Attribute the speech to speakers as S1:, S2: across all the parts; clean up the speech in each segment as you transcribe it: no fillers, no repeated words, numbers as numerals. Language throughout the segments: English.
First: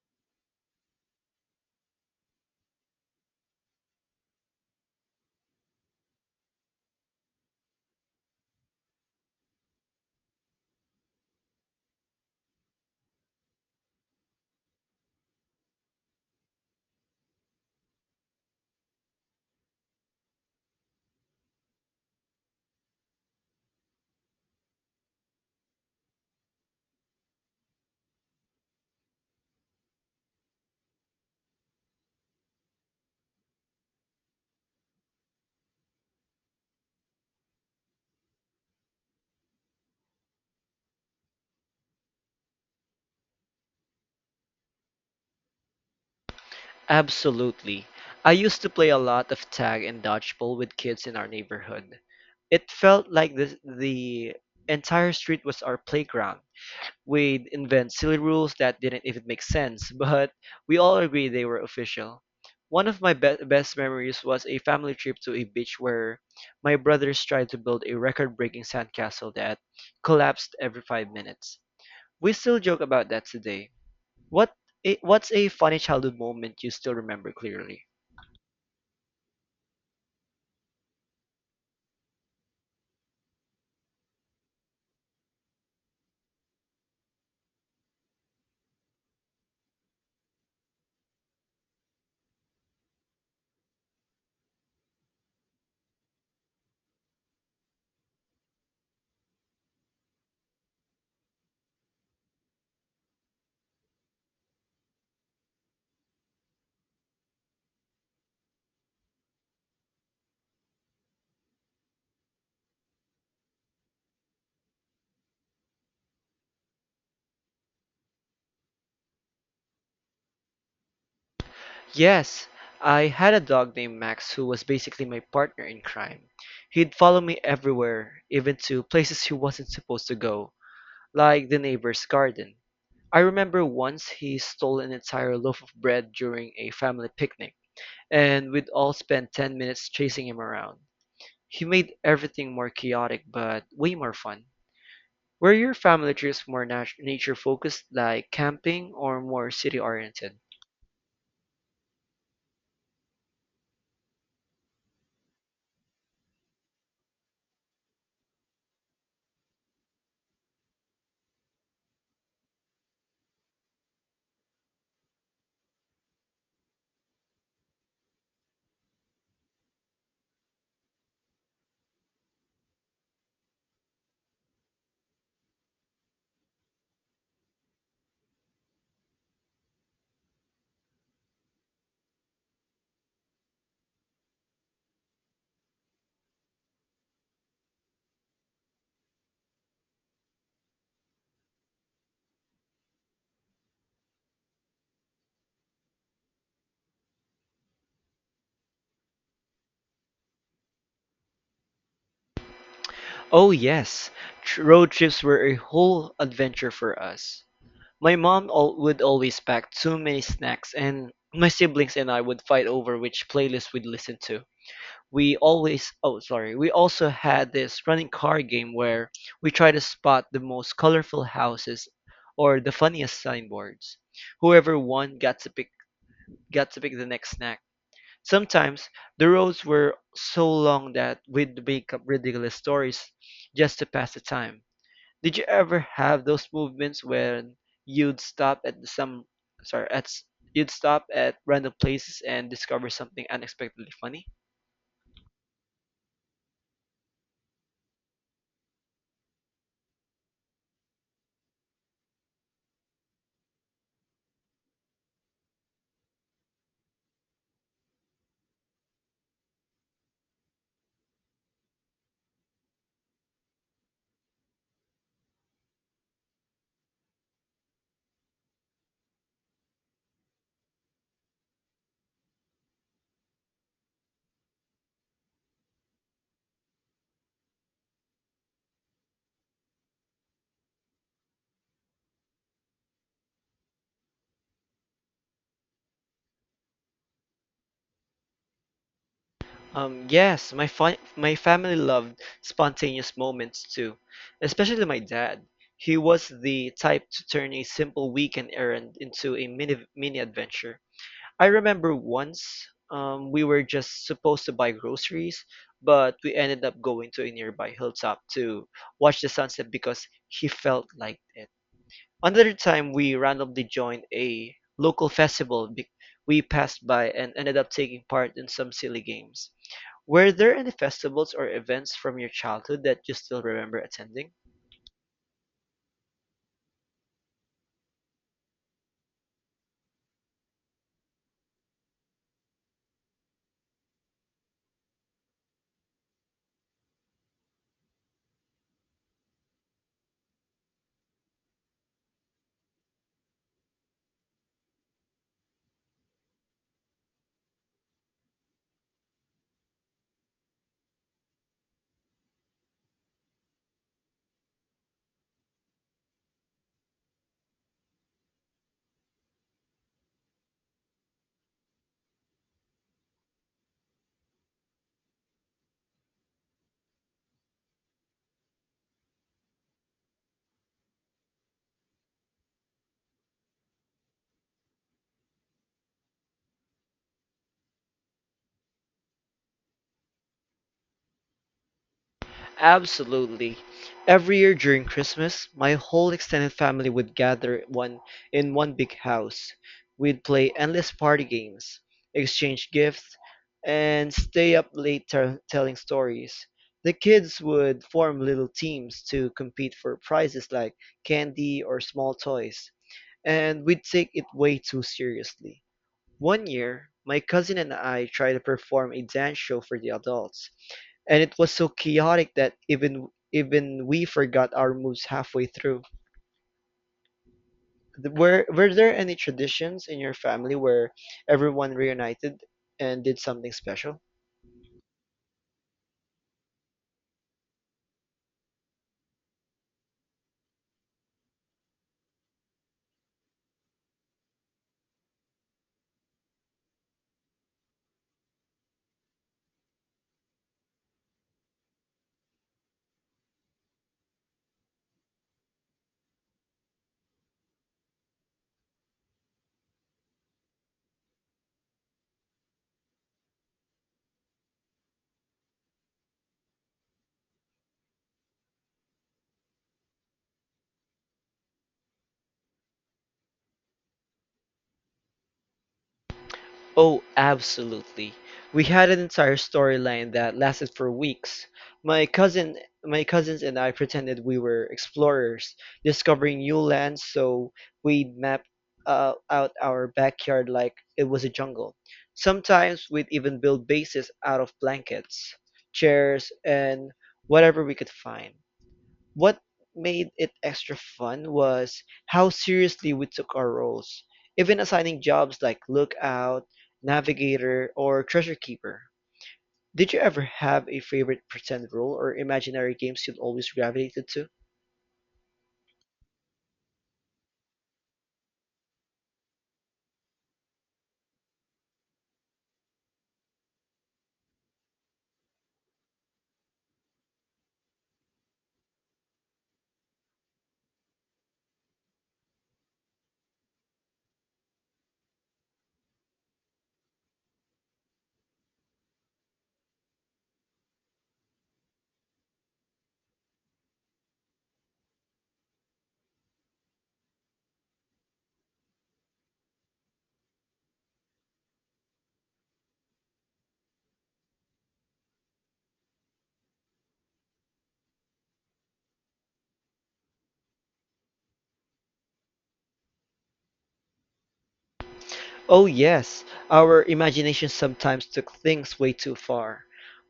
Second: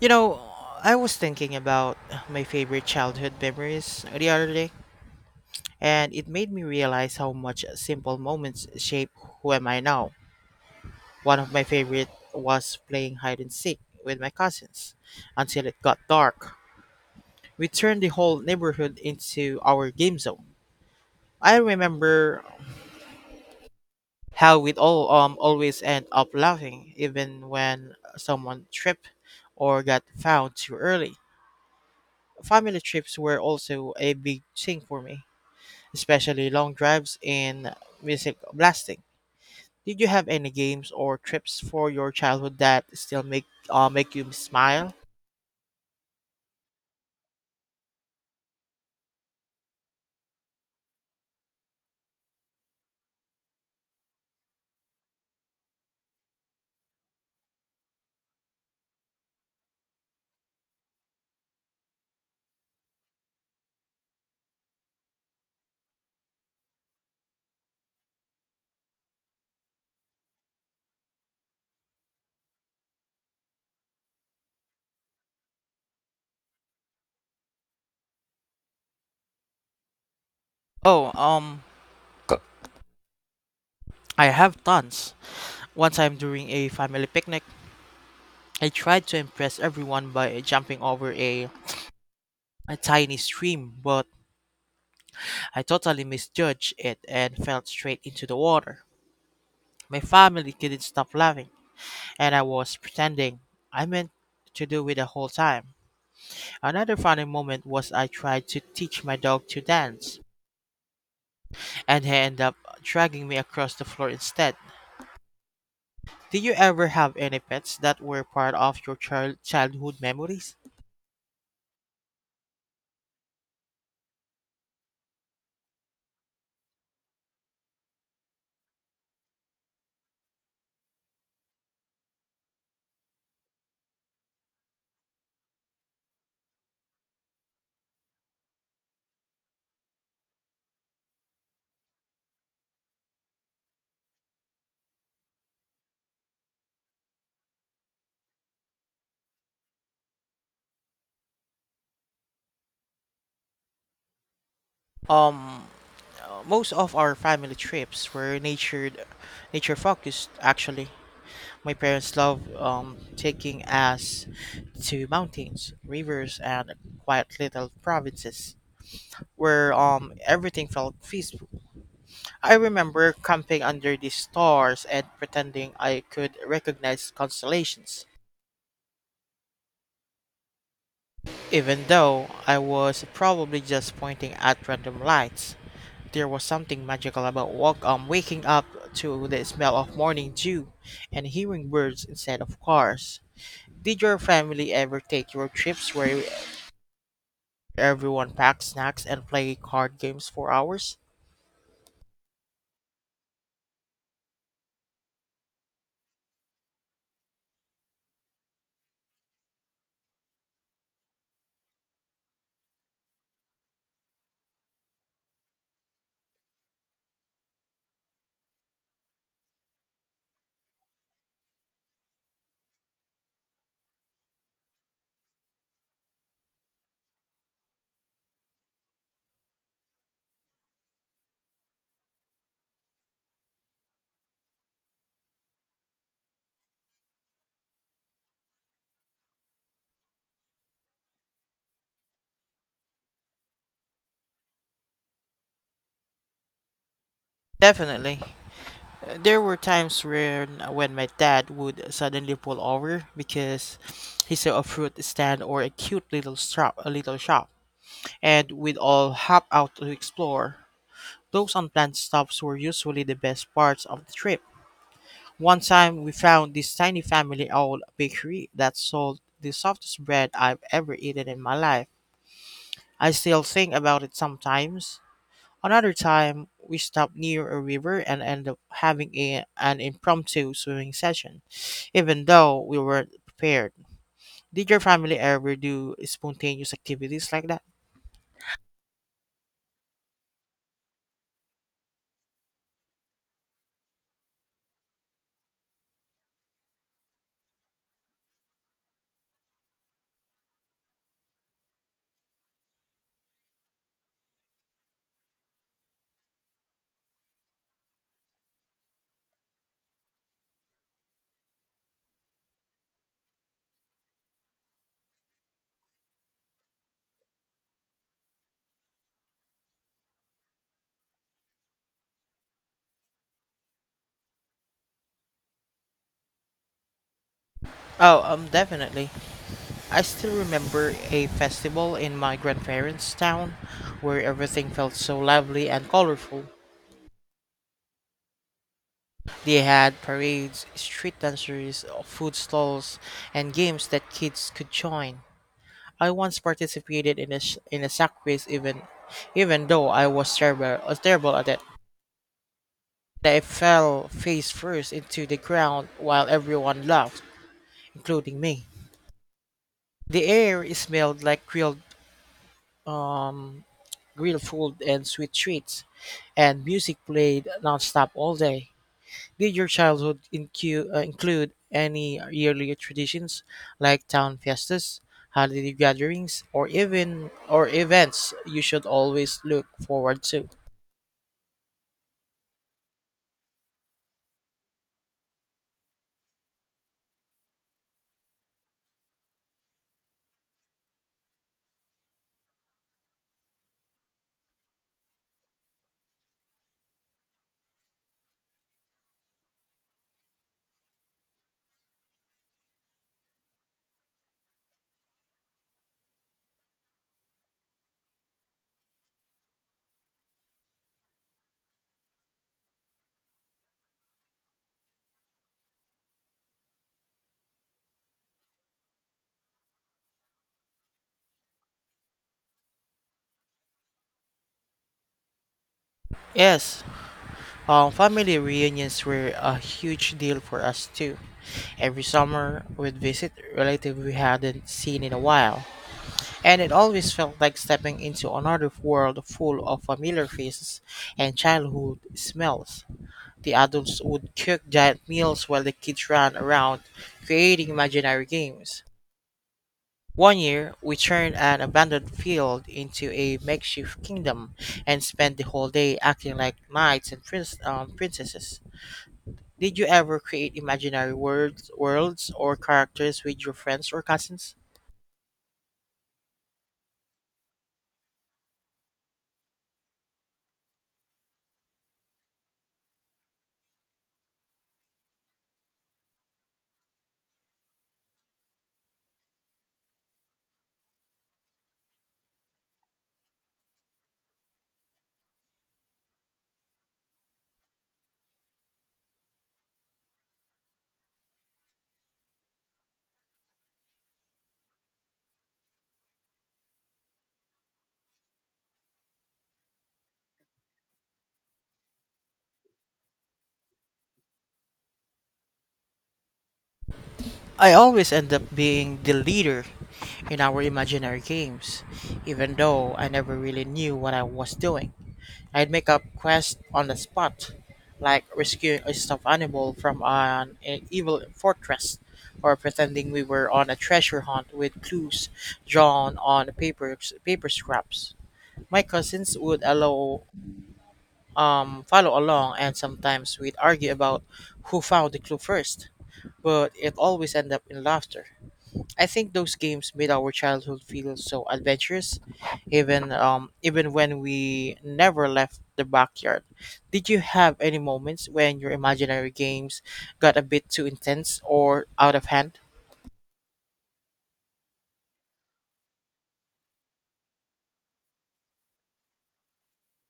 S1: You know, I was thinking about my favorite childhood memories the other day, and it made me realize how much simple moments shape who am I now. One of my favorite was playing hide and seek with my cousins until it got dark. We turned the whole neighborhood into our game zone. I remember how we'd all always end up laughing even when someone tripped or got found too early. Family trips were also a big thing for me, especially long drives and music blasting. Did you have any games or trips for your childhood that still make you smile?
S2: Absolutely. I used to play a lot of tag and dodgeball with kids in our neighborhood. It felt like the entire street was our playground. We'd invent silly rules that didn't even make sense, but we all agreed they were official. One of my best memories was a family trip to a beach where my brothers tried to build a record breaking sandcastle that collapsed every 5 minutes. We still joke about that today. What what's a funny childhood moment you still remember clearly?
S1: Oh, um, I have tons. One time during a family picnic, I tried to impress everyone by jumping over a tiny stream, but I totally misjudged it and fell straight into the water. My family couldn't stop laughing, and I was pretending I meant to do it the whole time. Another funny moment was I tried to teach my dog to dance, and he ended up dragging me across the floor instead. Do you ever have any pets that were part of your childhood memories?
S2: Yes, I had a dog named Max who was basically my partner in crime. He'd follow me everywhere, even to places he wasn't supposed to go, like the neighbor's garden. I remember once he stole an entire loaf of bread during a family picnic, and we'd all spend 10 minutes chasing him around. He made everything more chaotic but way more fun. Were your family trips more nature focused, like camping, or more city oriented?
S1: Um, Most of our family trips were nature focused. Actually, my parents love taking us to mountains, rivers, and quiet little provinces where everything felt peaceful. I remember camping under the stars and pretending I could recognize constellations, even though I was probably just pointing at random lights. There was something magical about waking up to the smell of morning dew and hearing birds instead of cars. Did your family ever take road trips where everyone packed snacks and play card games for hours?
S2: Oh, yes. Road trips were a whole adventure for us. My mom would always pack too many snacks, and my siblings and I would fight over which playlist we'd listen to. We always, oh, sorry, We also had this running car game where we try to spot the most colorful houses or the funniest signboards. Whoever won got to pick the next snack. Sometimes the roads were so long that we'd make up ridiculous stories just to pass the time. Did you ever have those movements when you'd stop at some sorry at s- you'd stop at random places and discover something unexpectedly funny?
S1: Definitely. There were times where when my dad would suddenly pull over because he saw a fruit stand or a cute a little shop, and we'd all hop out to explore. Those unplanned stops were usually the best parts of the trip. One time, we found this tiny family-owned bakery that sold the softest bread I've ever eaten in my life. I still think about it sometimes. Another time, we stopped near a river and ended up having an impromptu swimming session, even though we weren't prepared. Did your family ever do spontaneous activities like that?
S2: Yes, my family loved spontaneous moments too, especially my dad. He was the type to turn a simple weekend errand into a mini adventure. I remember once we were just supposed to buy groceries, but we ended up going to a nearby hilltop to watch the sunset because he felt like it. Another time we randomly joined a local festival be we passed by and ended up taking part in some silly games. Were there any festivals or events from your childhood that you still remember attending?
S1: Oh, Definitely. I still remember a festival in my grandparents' town where everything felt so lively and colorful. They had parades, street dancers, food stalls, and games that kids could join. I once participated in a sack race, even though I was terrible at it. I fell face first into the ground while everyone laughed, including me. The air smelled like uh, grilled food and sweet treats, and music played nonstop all day. Did your childhood include any yearly traditions like town festas, holiday gatherings, or events you should always look forward to?
S2: Absolutely. Every year during Christmas, my whole extended family would gather one in one big house. We'd play endless party games, exchange gifts, and stay up late telling stories. The kids would form little teams to compete for prizes like candy or small toys, and we'd take it way too seriously. One year, my cousin and I tried to perform a dance show for the adults, and it was so chaotic that even we forgot our moves halfway through. Were there any traditions in your family where everyone reunited and did something special?
S1: Yes, family reunions were a huge deal for us too. Every summer, we'd visit relatives we hadn't seen in a while, and it always felt like stepping into another world full of familiar faces and childhood smells. The adults would cook giant meals while the kids ran around creating imaginary games. One year, we turned an abandoned field into a makeshift kingdom and spent the whole day acting like knights and princesses. Did you ever create imaginary worlds or characters with your friends or cousins?
S2: Oh, absolutely. We had an entire storyline that lasted for weeks. My cousin, my cousins and I pretended we were explorers, discovering new lands, so we'd map out our backyard like it was a jungle. Sometimes we'd even build bases out of blankets, chairs, and whatever we could find. What made it extra fun was how seriously we took our roles, even assigning jobs like lookout, navigator, or treasure keeper. Did you ever have a favorite pretend role or imaginary games you'd always gravitated to?
S1: I always end up being the leader in our imaginary games, even though I never really knew what I was doing. I'd make up quests on the spot, like rescuing a stuffed animal from an evil fortress, or pretending we were on a treasure hunt with clues drawn on paper scraps. My cousins would allow follow along, and sometimes we'd argue about who found the clue first. But it always ended up in laughter. I think those games made our childhood feel so adventurous, even when we never left the backyard. Did you have any moments when your imaginary games got a bit too intense or out of hand?
S2: Oh, yes, our imagination sometimes took things way too far.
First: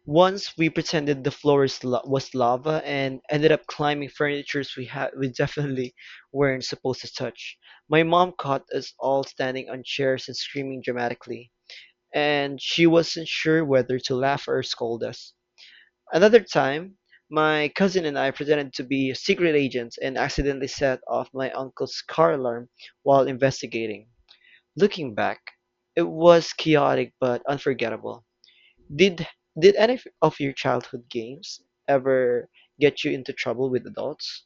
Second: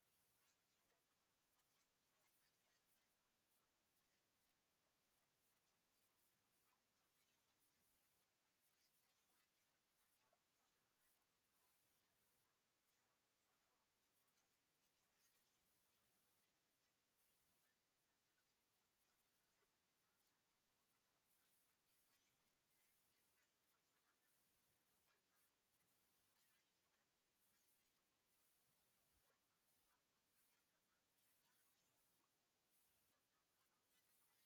S2: Once we pretended the was lava and ended up climbing furnitures we definitely weren't supposed to touch. My mom caught us all standing on chairs and screaming dramatically, and she wasn't sure whether to laugh or scold us. Another time, my cousin and I pretended to be secret agents and accidentally set off my uncle's car alarm while investigating. Looking back, it was chaotic but unforgettable. Did did any of your childhood games ever get you into trouble with adults?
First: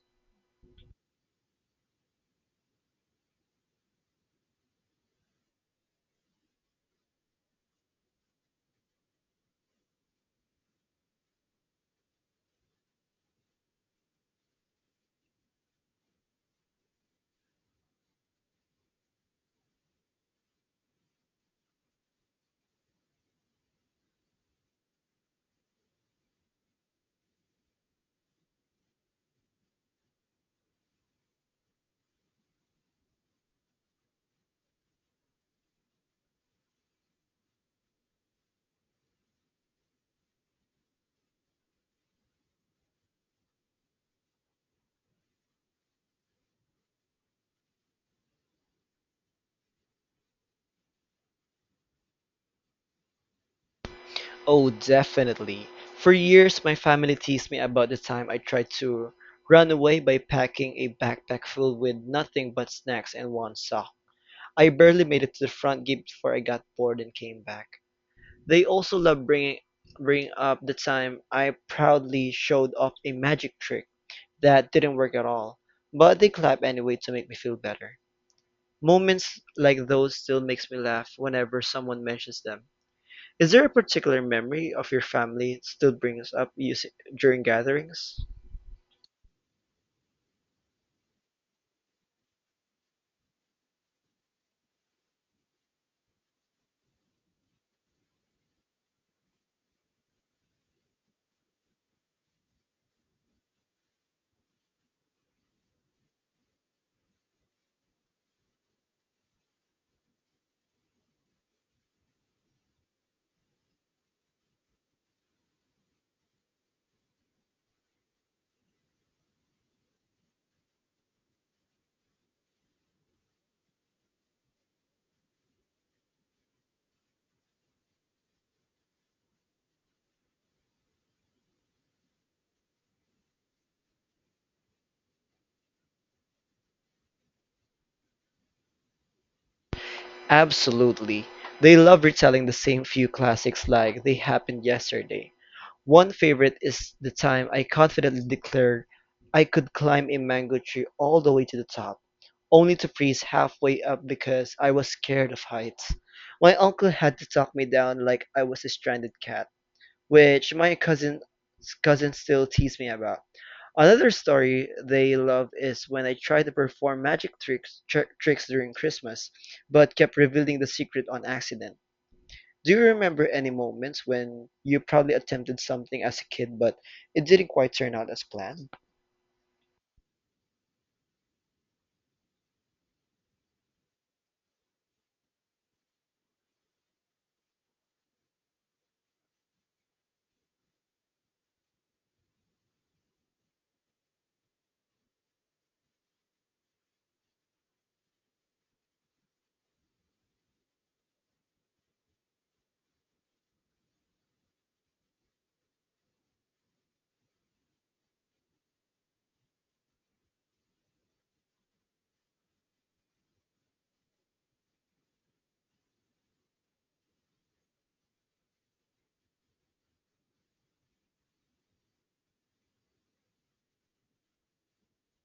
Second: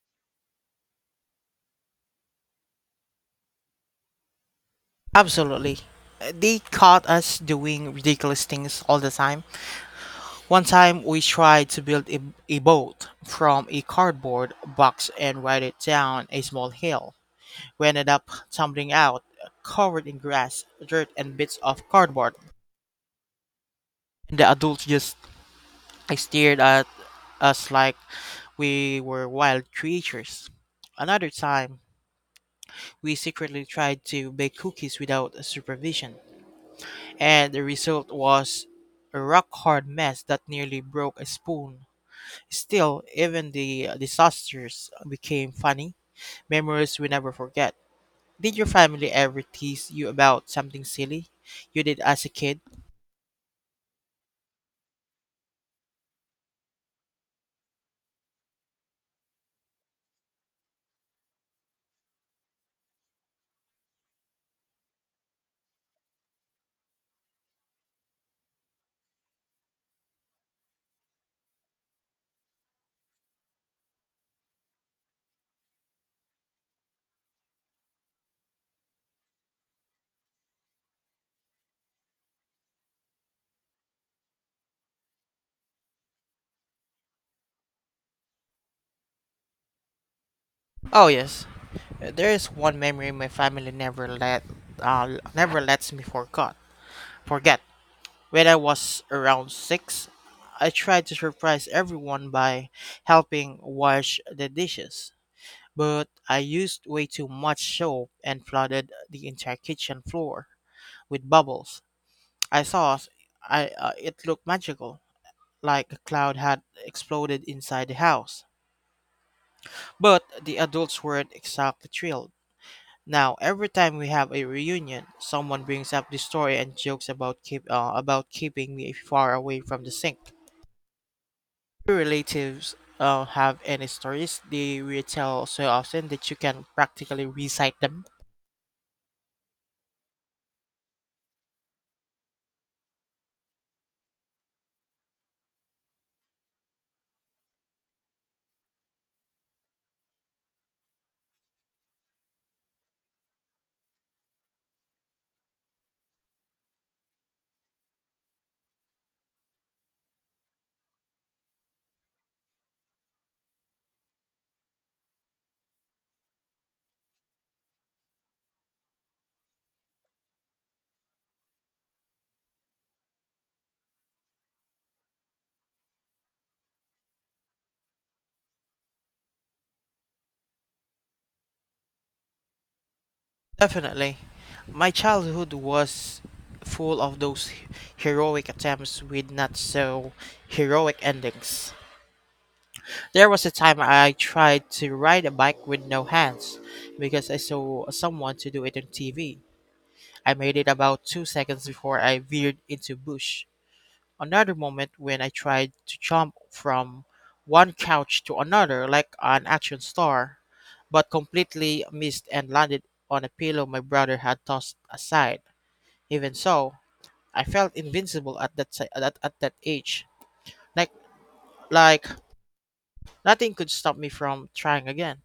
S1: Absolutely. They caught us doing ridiculous things all the time. One time we tried to build a boat from a cardboard box and ride it down a small hill. We ended up tumbling out, covered in grass, dirt, and bits of cardboard. And the adults just stared at us like we were wild creatures. Another time, we secretly tried to bake cookies without supervision, and the result was a rock hard mess that nearly broke a spoon. Still, even the disasters became funny, memories we never forget. Did your family ever tease you about something silly you did as a kid?
S2: Oh, definitely. For years, my family teased me about the time I tried to run away by packing a backpack filled with nothing but snacks and one sock. I barely made it to the front gate before I got bored and came back. They also loved bringing up the time I proudly showed off a magic trick that didn't work at all, but they clapped anyway to make me feel better. Moments like those still makes me laugh whenever someone mentions them. Is there a particular memory of your family still brings up you during gatherings?
S1: Oh yes. There is one memory my family never lets me forgot. Forget when I was around six, I tried to surprise everyone by helping wash the dishes, but I used way too much soap and flooded the entire kitchen floor with bubbles. I saw s- I it looked magical, like a cloud had exploded inside the house. But the adults weren't exactly thrilled. Now, every time we have a reunion, someone brings up the story and jokes about keep about keeping me far away from the sink. Your relatives have any stories they retell so often that you can practically recite them?
S2: Absolutely. They love retelling the same few classics like they happened yesterday. One favorite is the time I confidently declared I could climb a mango tree all the way to the top, only to freeze halfway up because I was scared of heights. My uncle had to talk me down like I was a stranded cat, which my cousin's cousin still tease me about. Another story they love is when I tried to perform tricks during Christmas, but kept revealing the secret on accident. Do you remember any moments when you probably attempted something as a kid but it didn't quite turn out as planned?
S1: Definitely. My childhood was full of those heroic attempts with not so heroic endings. There was a time I tried to ride a bike with no hands because I saw someone to do it on TV. I made it about 2 seconds before I veered into bush. Another moment when I tried to jump from one couch to another like an action star but completely missed and landed on a pillow my brother had tossed aside. Even so, I felt invincible at at that age. Like like nothing could stop me from trying again.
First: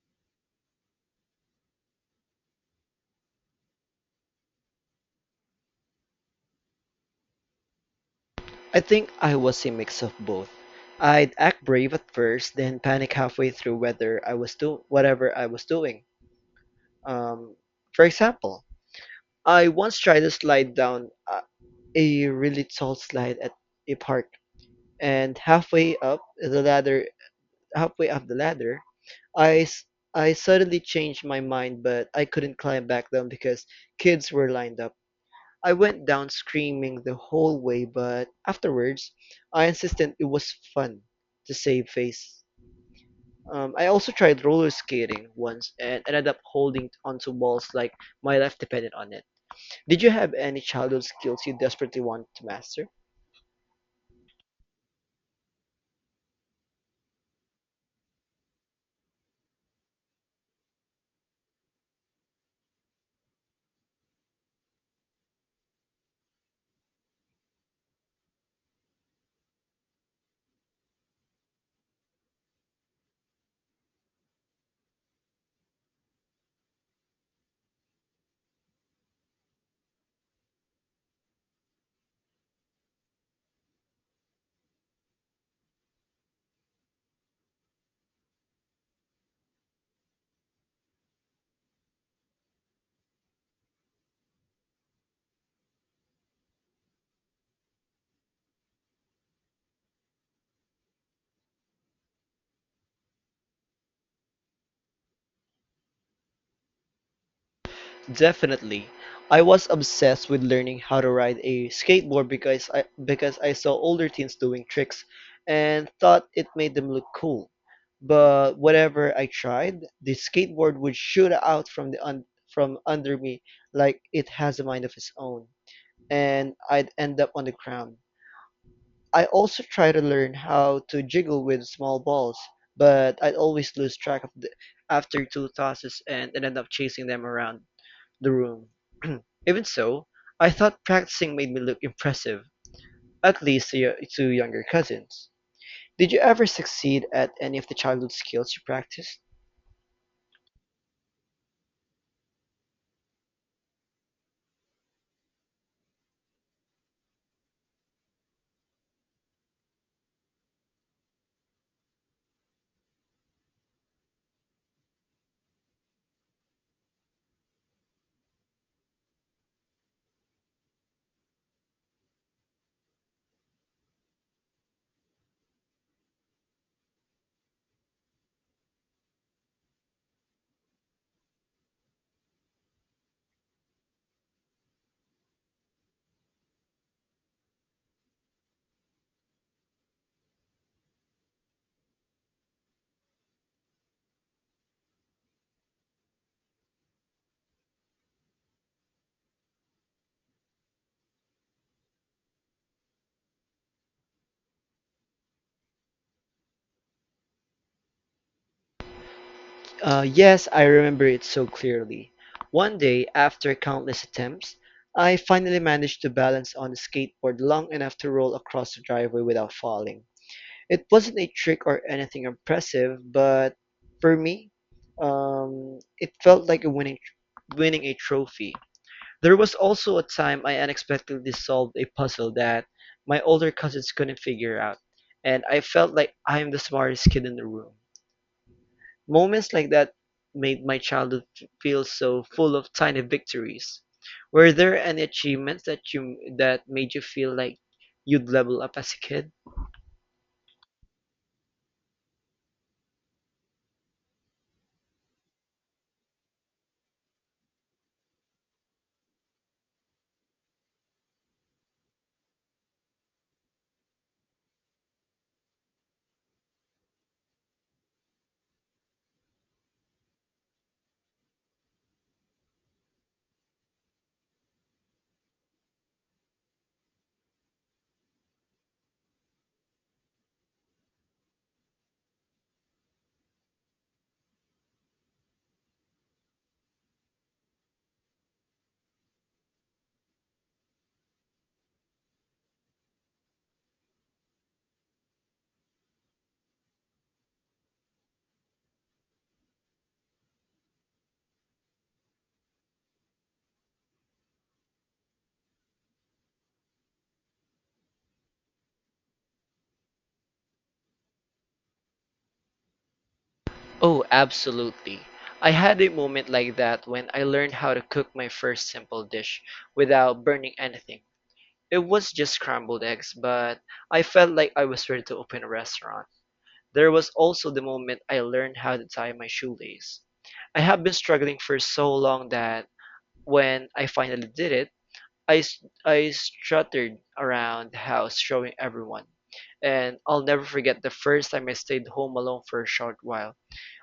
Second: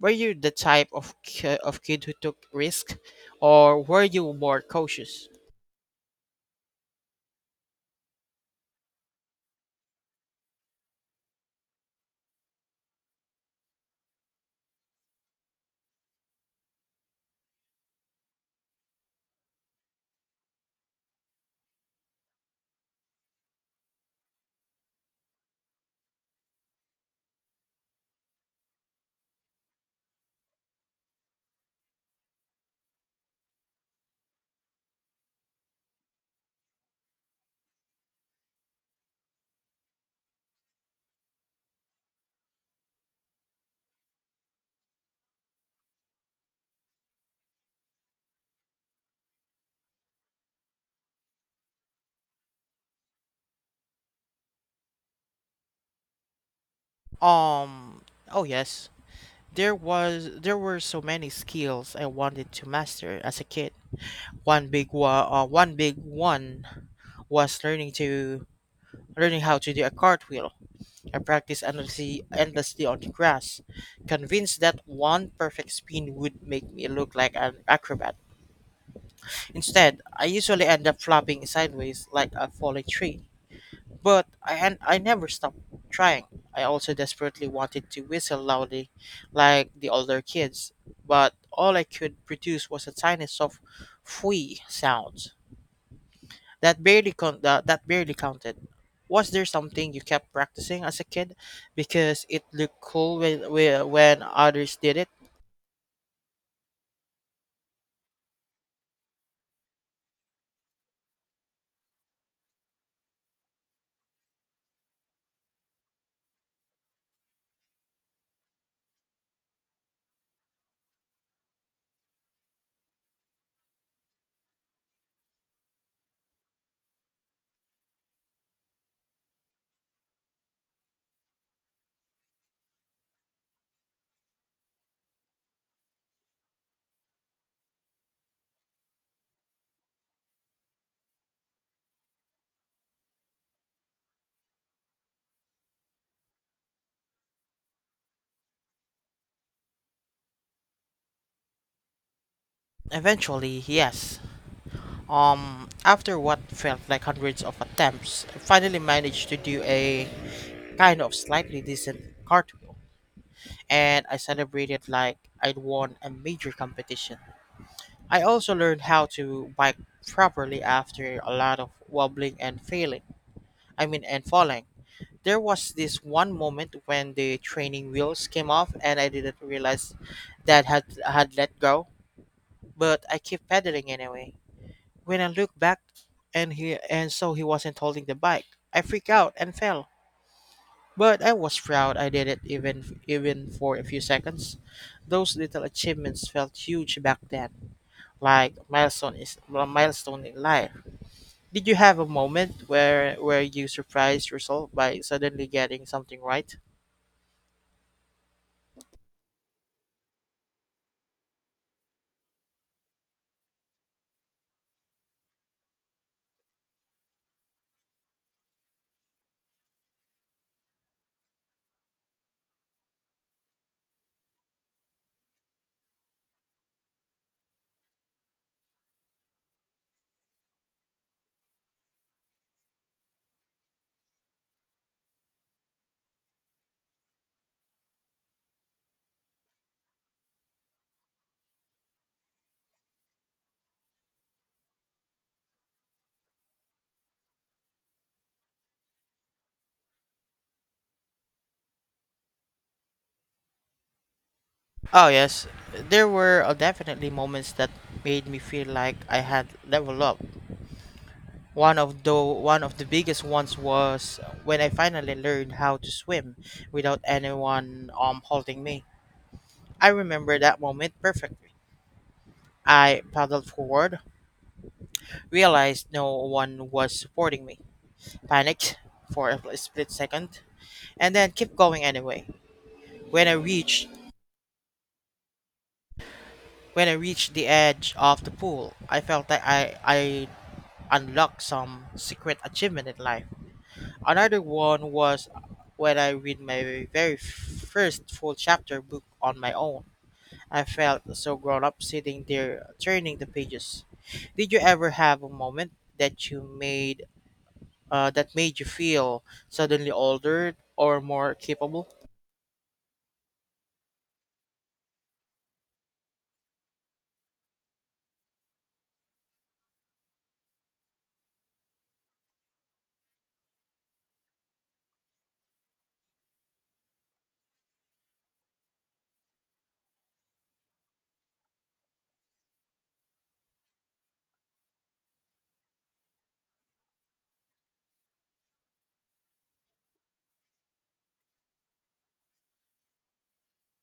S1: Were you the type of kid who took risk or were you more cautious?
S2: I think I was a mix of both. I'd act brave at first, then panic halfway through whether I was doing whatever I was doing. Um, for example, I once tried to slide down a really tall slide at a park, and halfway up the ladder, I s- I suddenly changed my mind, but I couldn't climb back down because kids were lined up. I went down screaming the whole way, but afterwards, I insisted it was fun to save face. I also tried roller skating once and ended up holding onto balls like my life depended on it. Did you have any childhood skills you desperately wanted to master?
S1: Um oh yes. There were so many skills I wanted to master as a kid. One big one was learning how to do a cartwheel. I practiced endlessly on the grass, convinced that one perfect spin would make me look like an acrobat. Instead, I usually end up flopping sideways like a falling tree. And I never stopped trying. I also desperately wanted to whistle loudly like the older kids, but all I could produce was a tiny soft fui sound that that barely counted. Was there something you kept practicing as a kid because it looked cool when others did it?
S2: Definitely. I was obsessed with learning how to ride a skateboard because I saw older teens doing tricks and thought it made them look cool. But whenever I tried, the skateboard would shoot out from under me like it has a mind of its own, and I'd end up on the ground. I also try to learn how to jiggle with small balls, but I'd always lose track of the after 2 tosses and end up chasing them around the room. Even so, I thought practicing made me look impressive, at least to younger cousins. Did you ever succeed at any of the childhood skills you practiced?
S1: Eventually, yes. After what felt like hundreds of attempts, I finally managed to do a kind of slightly decent cartwheel, and I celebrated like I'd won a major competition. I also learned how to bike properly after a lot of wobbling and failing. I mean, and falling, there was this one moment when the training wheels came off and I didn't realize that had let go, but I kept pedaling anyway. When I looked back and he and so he wasn't holding the bike, I freaked out and fell. But I was proud I did it even for a few seconds. Those little achievements felt huge back then, like milestone is a milestone in life. Did you have a moment where you surprised yourself by suddenly getting something right?
S2: Yes, I remember it so clearly. One day, after countless attempts, I finally managed to balance on a skateboard long enough to roll across the driveway without falling. It wasn't a trick or anything impressive, but for me, it felt like winning a trophy. There was also a time I unexpectedly solved a puzzle that my older cousins couldn't figure out, and I felt like I'm the smartest kid in the room. Moments like that made my childhood feel so full of tiny victories. Were there any achievements that made you feel like you'd level up as a kid?
S1: Oh, yes. There were definitely moments that made me feel like I had leveled up. One of the biggest ones was when I finally learned how to swim without anyone holding me. I remember that moment perfectly. I paddled forward, realized no one was supporting me, panicked for a split second, and then kept going anyway. When I reached when I reached the edge of the pool, I felt like I unlock some secret achievement in life. Another one was when I read my very first full chapter book on my own. I felt so grown up sitting there turning the pages. Did you ever have a moment that you made that made you feel suddenly older or more capable?
S2: Oh, absolutely. I had a moment like that when I learned how to cook my first simple dish without burning anything. It was just scrambled eggs, but I felt like I was ready to open a restaurant. There was also the moment I learned how to tie my shoelace. I have been struggling for so long that when I finally did it, I strutted around the house showing everyone. And I'll never forget the first time I stayed home alone for a short while.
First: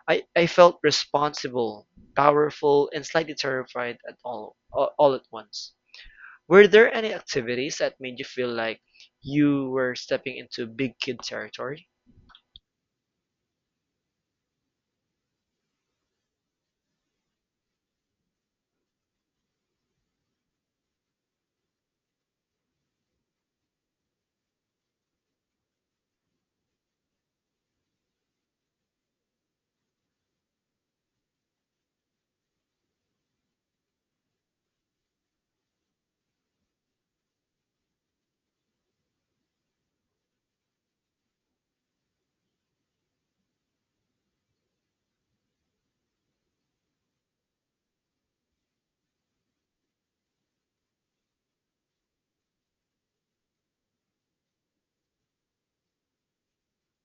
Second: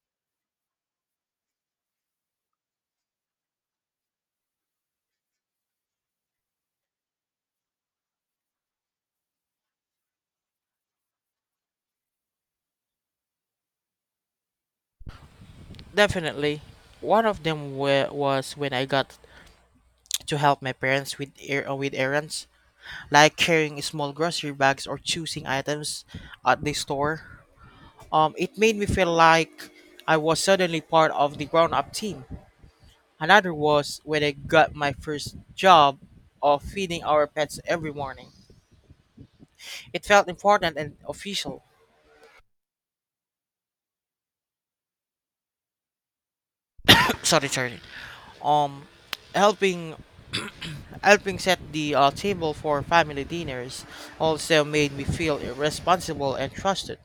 S2: I felt responsible, powerful, and slightly terrified at all at once. Were there any activities that made you feel like you were stepping into big kid territory?
S1: Definitely. One of them was when I got to help my parents with err with errands, like carrying small grocery bags or choosing items at the store. It made me feel like I was suddenly part of the grown up team. Another was when I got my first job of feeding our pets every morning. It felt important and official. Sorry, sorry. Um, helping helping set the table for family dinners also made me feel responsible and trusted.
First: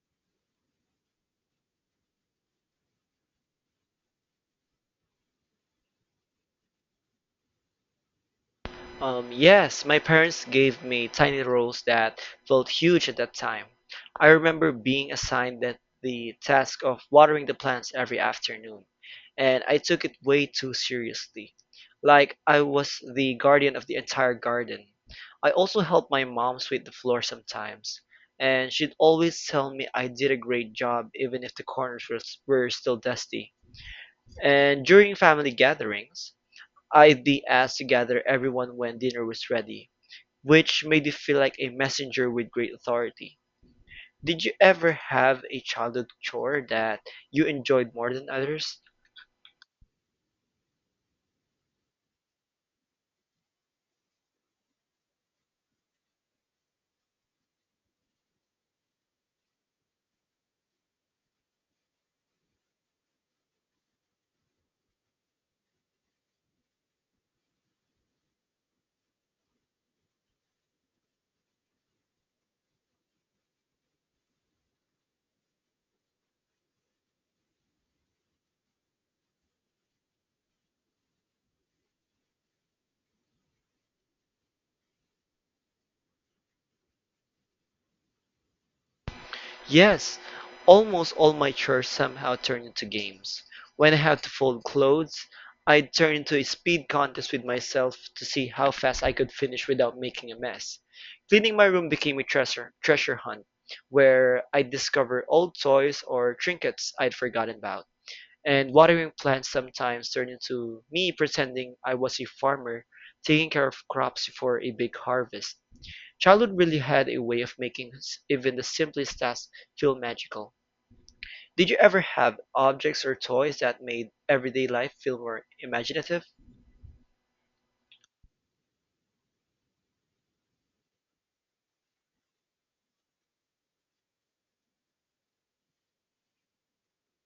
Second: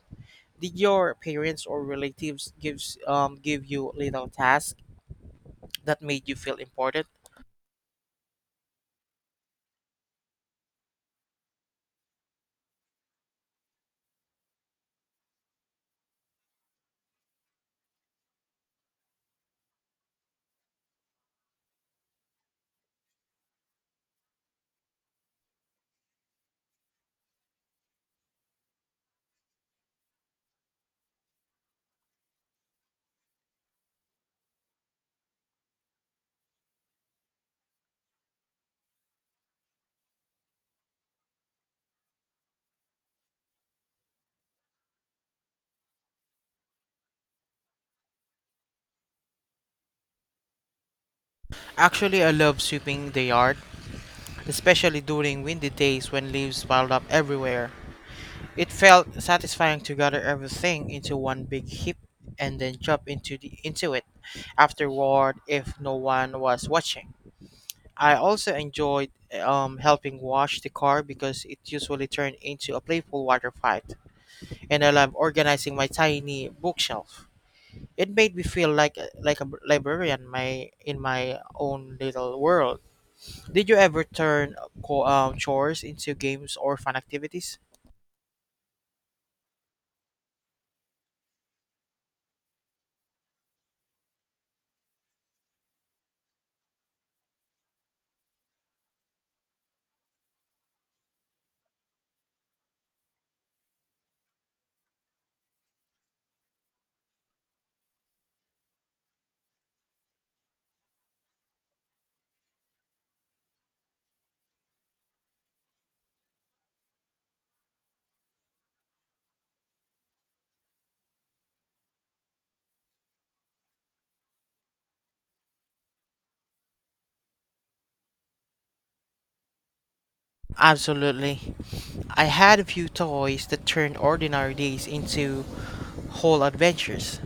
S1: Did your parents or relatives give you little tasks that made you feel important?
S2: Yes, my parents gave me tiny roles that felt huge at that time. I remember being assigned that the task of watering the plants every afternoon, and I took it way too seriously. Like I was the guardian of the entire garden. I also helped my mom sweep the floor sometimes, and she'd always tell me I did a great job even if the corners were still dusty. And during family gatherings, I'd be asked to gather everyone when dinner was ready, which made me feel like a messenger with great authority. Did you ever have a childhood chore that you enjoyed more than others?
S1: Actually, I love sweeping the yard, especially during windy days when leaves piled up everywhere. It felt satisfying to gather everything into one big heap and then jump into the into it afterward if no one was watching. I also enjoyed helping wash the car because it usually turned into a playful water fight, and I love organizing my tiny bookshelf. It made me feel like a librarian my in my own little world. Did you ever turn chores into games or fun activities?
S2: Yes, almost all my chores somehow turned into games. When I had to fold clothes, I'd turn into a speed contest with myself to see how fast I could finish without making a mess. Cleaning my room became a treasure hunt where I'd discover old toys or trinkets I'd forgotten about. And watering plants sometimes turned into me pretending I was a farmer taking care of crops before a big harvest. Childhood really had a way of making even the simplest tasks feel magical. Did you ever have objects or toys that made everyday life feel more imaginative?
S1: Absolutely. I had a few toys that turned ordinary days into whole adventures.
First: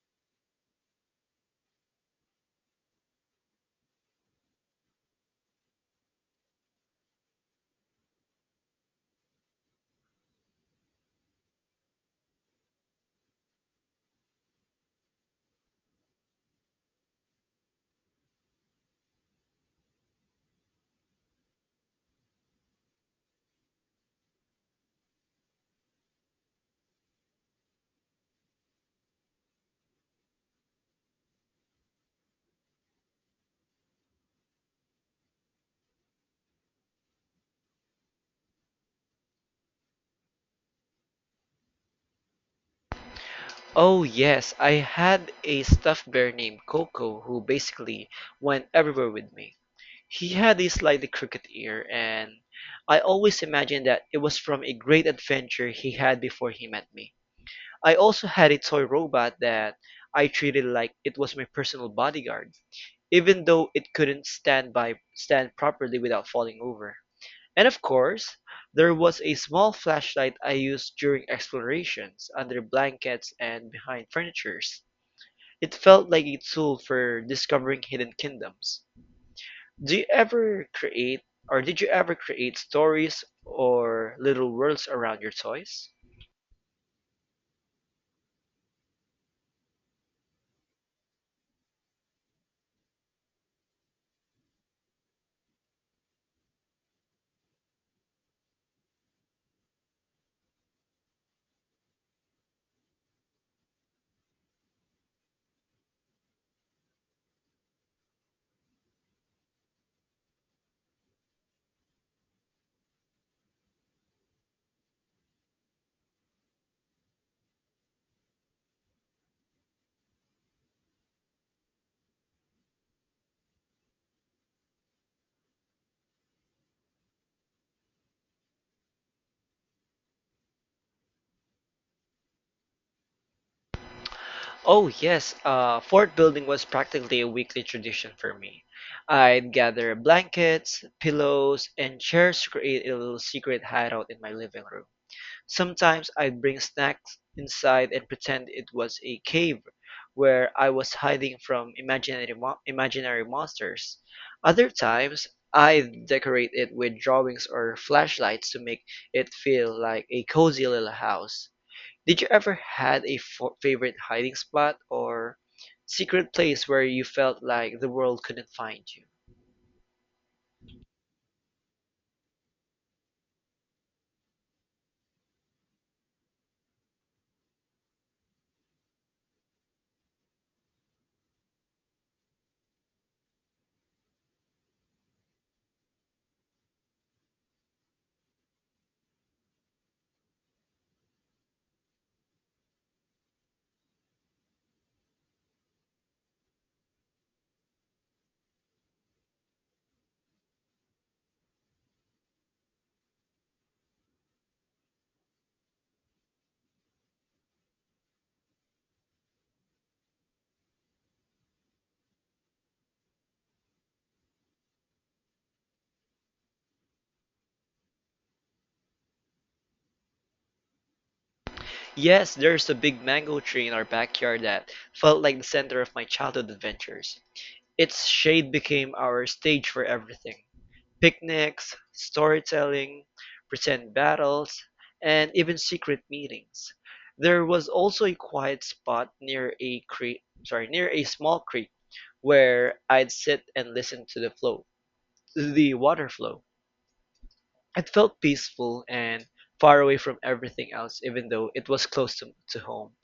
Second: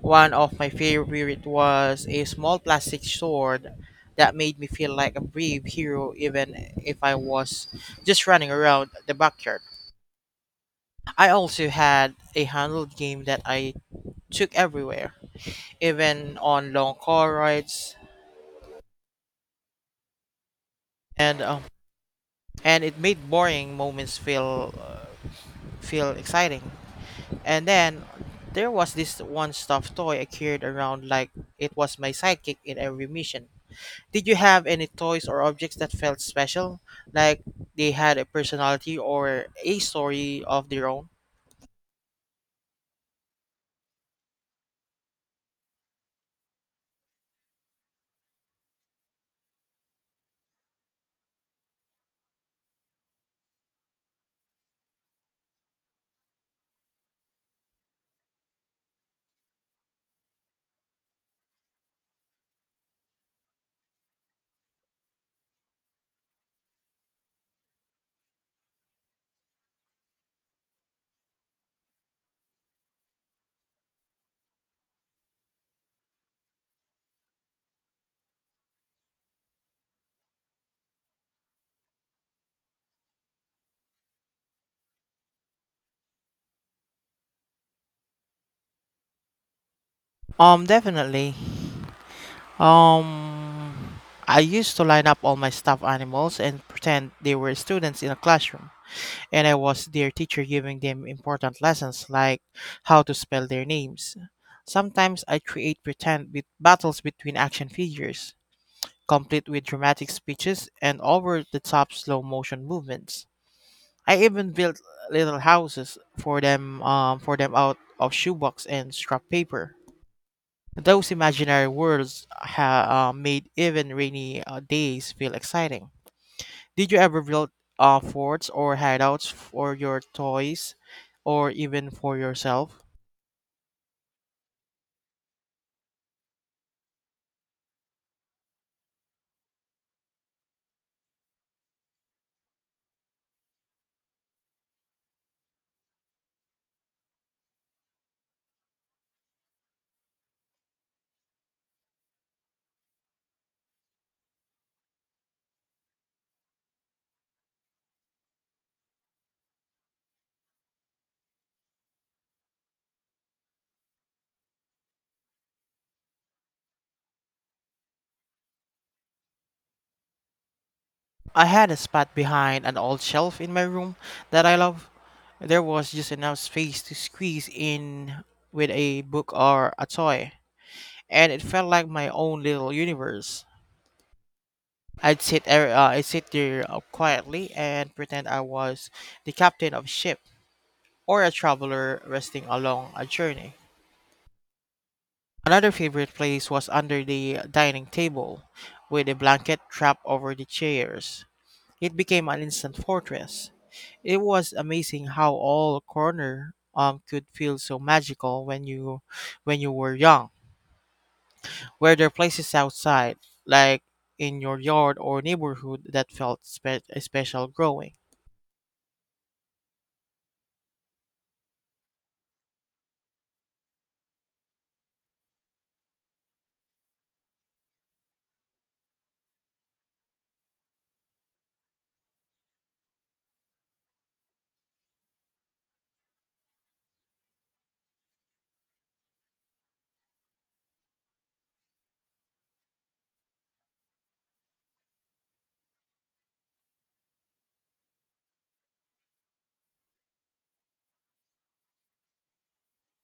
S1: One of my favorite was a small plastic sword that made me feel like a brave hero even if I was just running around the backyard. I also had a handheld game that I took everywhere, even on long car rides, and um, and it made boring moments feel exciting. And then there was this one stuffed toy I carried around like it was my sidekick in every mission. Did you have any toys or objects that felt special, like they had a personality or a story of their own?
S2: Oh, yes, I had a stuffed bear named Coco who basically went everywhere with me. He had a slightly crooked ear, and I always imagined that it was from a great adventure he had before he met me. I also had a toy robot that I treated like it was my personal bodyguard, even though it couldn't stand properly without falling over. And of course, there was a small flashlight I used during explorations, under blankets and behind furnitures. It felt like a tool for discovering hidden kingdoms. Do you ever create or did you ever create stories or little worlds around your toys?
S1: Definitely. Um, I used to line up all my stuffed animals and pretend they were students in a classroom, and I was their teacher giving them important lessons like how to spell their names. Sometimes I create pretend battles between action figures, complete with dramatic speeches and over the top slow motion movements. I even built little houses for them out of shoebox and scrap paper. Those imaginary worlds made even rainy days feel exciting. Did you ever build forts or hideouts for your toys or even for yourself?
S2: Oh yes, fort building was practically a weekly tradition for me. I'd gather blankets, pillows, and chairs to create a little secret hideout in my living room. Sometimes I'd bring snacks inside and pretend it was a cave where I was hiding from imaginary monsters. Other times, I'd decorate it with drawings or flashlights to make it feel like a cozy little house. Did you ever had a favorite hiding spot or secret place where you felt like the world couldn't find you?
S1: I had a spot behind an old shelf in my room that I love. There was just enough space to squeeze in with a book or a toy, and it felt like my own little universe. I'd sit there quietly and pretend I was the captain of a ship or a traveler resting along a journey. Another favorite place was under the dining table, with a blanket draped over the chairs. It became an instant fortress. It was amazing how all corner could feel so magical when you were young. Were there places outside, like in your yard or neighborhood, that felt special growing?
S2: Yes, there's a big mango tree in our backyard that felt like the center of my childhood adventures. Its shade became our stage for everything: picnics, storytelling, pretend battles, and even secret meetings. There was also a quiet spot near a small creek where I'd sit and listen to the water flow. It felt peaceful and far away from everything else even though it was close to home.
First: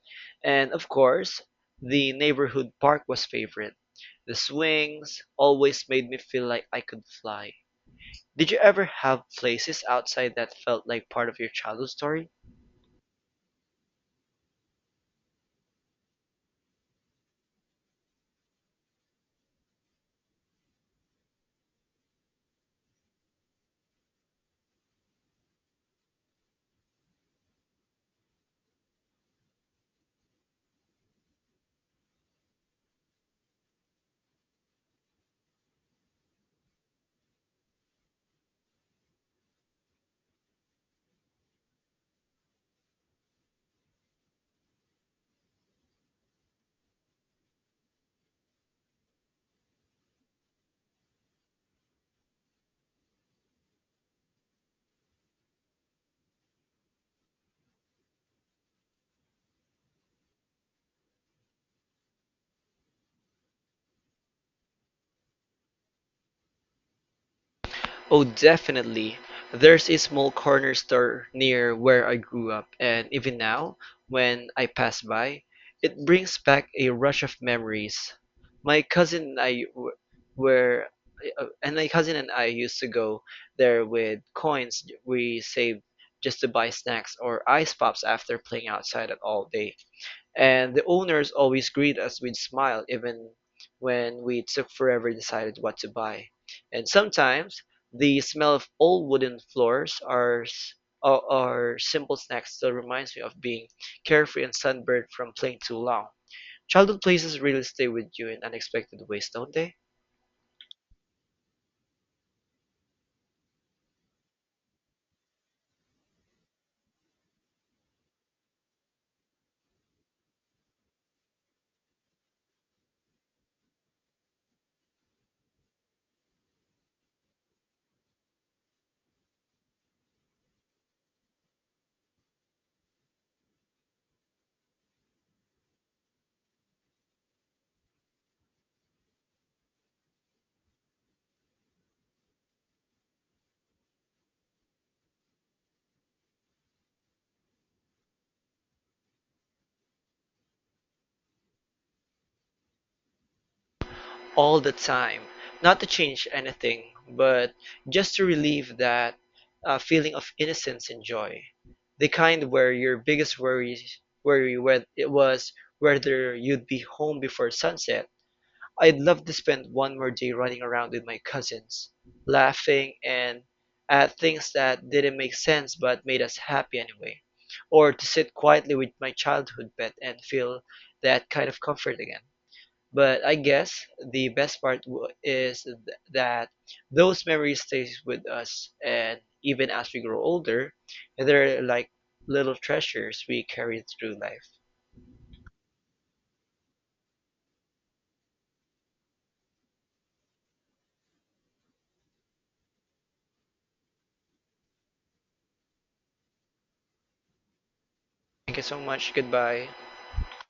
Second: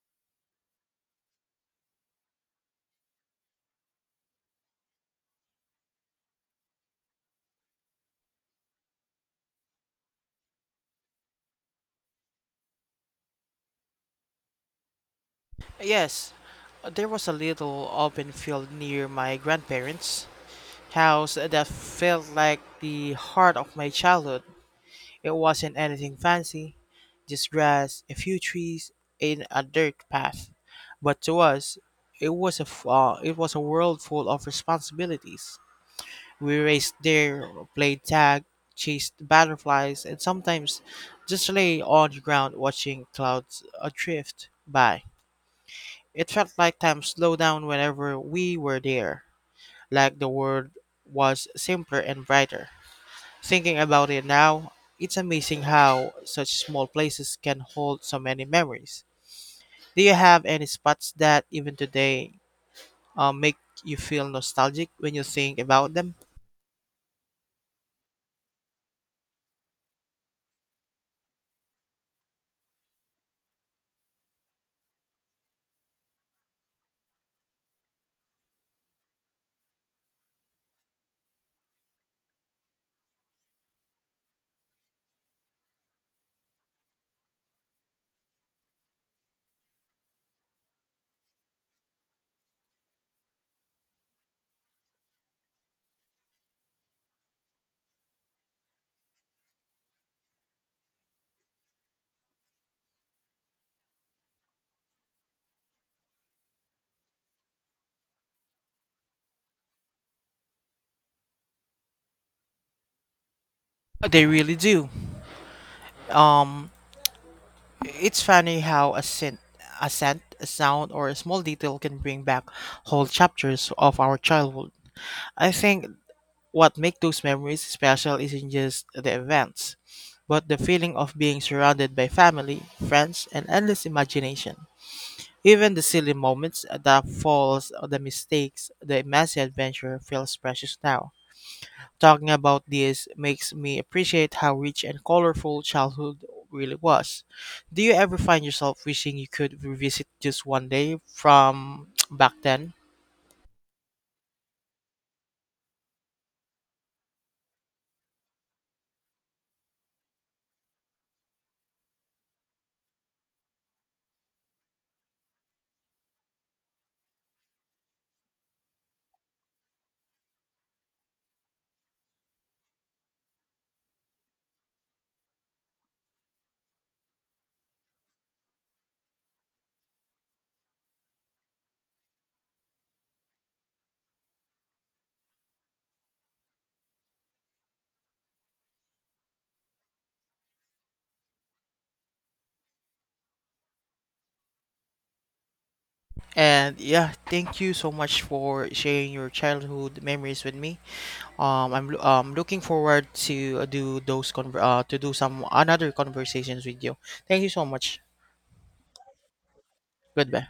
S2: And of course, the neighborhood park was favorite. The swings always made me feel like I could fly. Did you ever have places outside that felt like part of your childhood story?
S1: Yes, there was a little open field near my grandparents' house that felt like the heart of my childhood. It wasn't anything fancy, just grass, a few trees, and a dirt path. But to us, it was it was a world full of responsibilities. We raced there, played tag, chased butterflies, and sometimes just lay on the ground watching clouds drift by. It felt like time slowed down whenever we were there, like the world was simpler and brighter. Thinking about it now, it's amazing how such small places can hold so many memories. Do you have any spots that even today make you feel nostalgic when you think about them?
S2: Oh, definitely. There's a small corner store near where I grew up, and even now, when I pass by, it brings back a rush of memories. My cousin and I w- were, and my cousin and I used to go there with coins we saved just to buy snacks or ice pops after playing outside at all day. And the owners always greet us with smile even when we took forever decided what to buy. And sometimes the smell of old wooden floors are or simple snacks still reminds me of being carefree and sunburned from playing too long. Childhood places really stay with you in unexpected ways, don't they?
S1: They really do. Um, it's funny how a scent, a sound, or a small detail can bring back whole chapters of our childhood. I think what makes those memories special isn't just the events, but the feeling of being surrounded by family, friends, and endless imagination. Even the silly moments, the falls, the mistakes, the immense adventure feels precious now. Talking about this makes me appreciate how rich and colorful childhood really was. Do you ever find yourself wishing you could revisit just one day from back then?
S2: All the time. Not to change anything, but just to relieve that feeling of innocence and joy. The kind where your biggest it was whether you'd be home before sunset. I'd love to spend one more day running around with my cousins, laughing and at things that didn't make sense but made us happy anyway. Or to sit quietly with my childhood pet and feel that kind of comfort again. But I guess the best part w- is th- that those memories stays with us, and even as we grow older, they're like little treasures we carry through life.
S1: And yeah, thank you so much for sharing your childhood memories with me. I'm looking forward to do those to do some another conversations with you. Thank you so much.
S2: Thank you so much. Goodbye.
S1: Goodbye.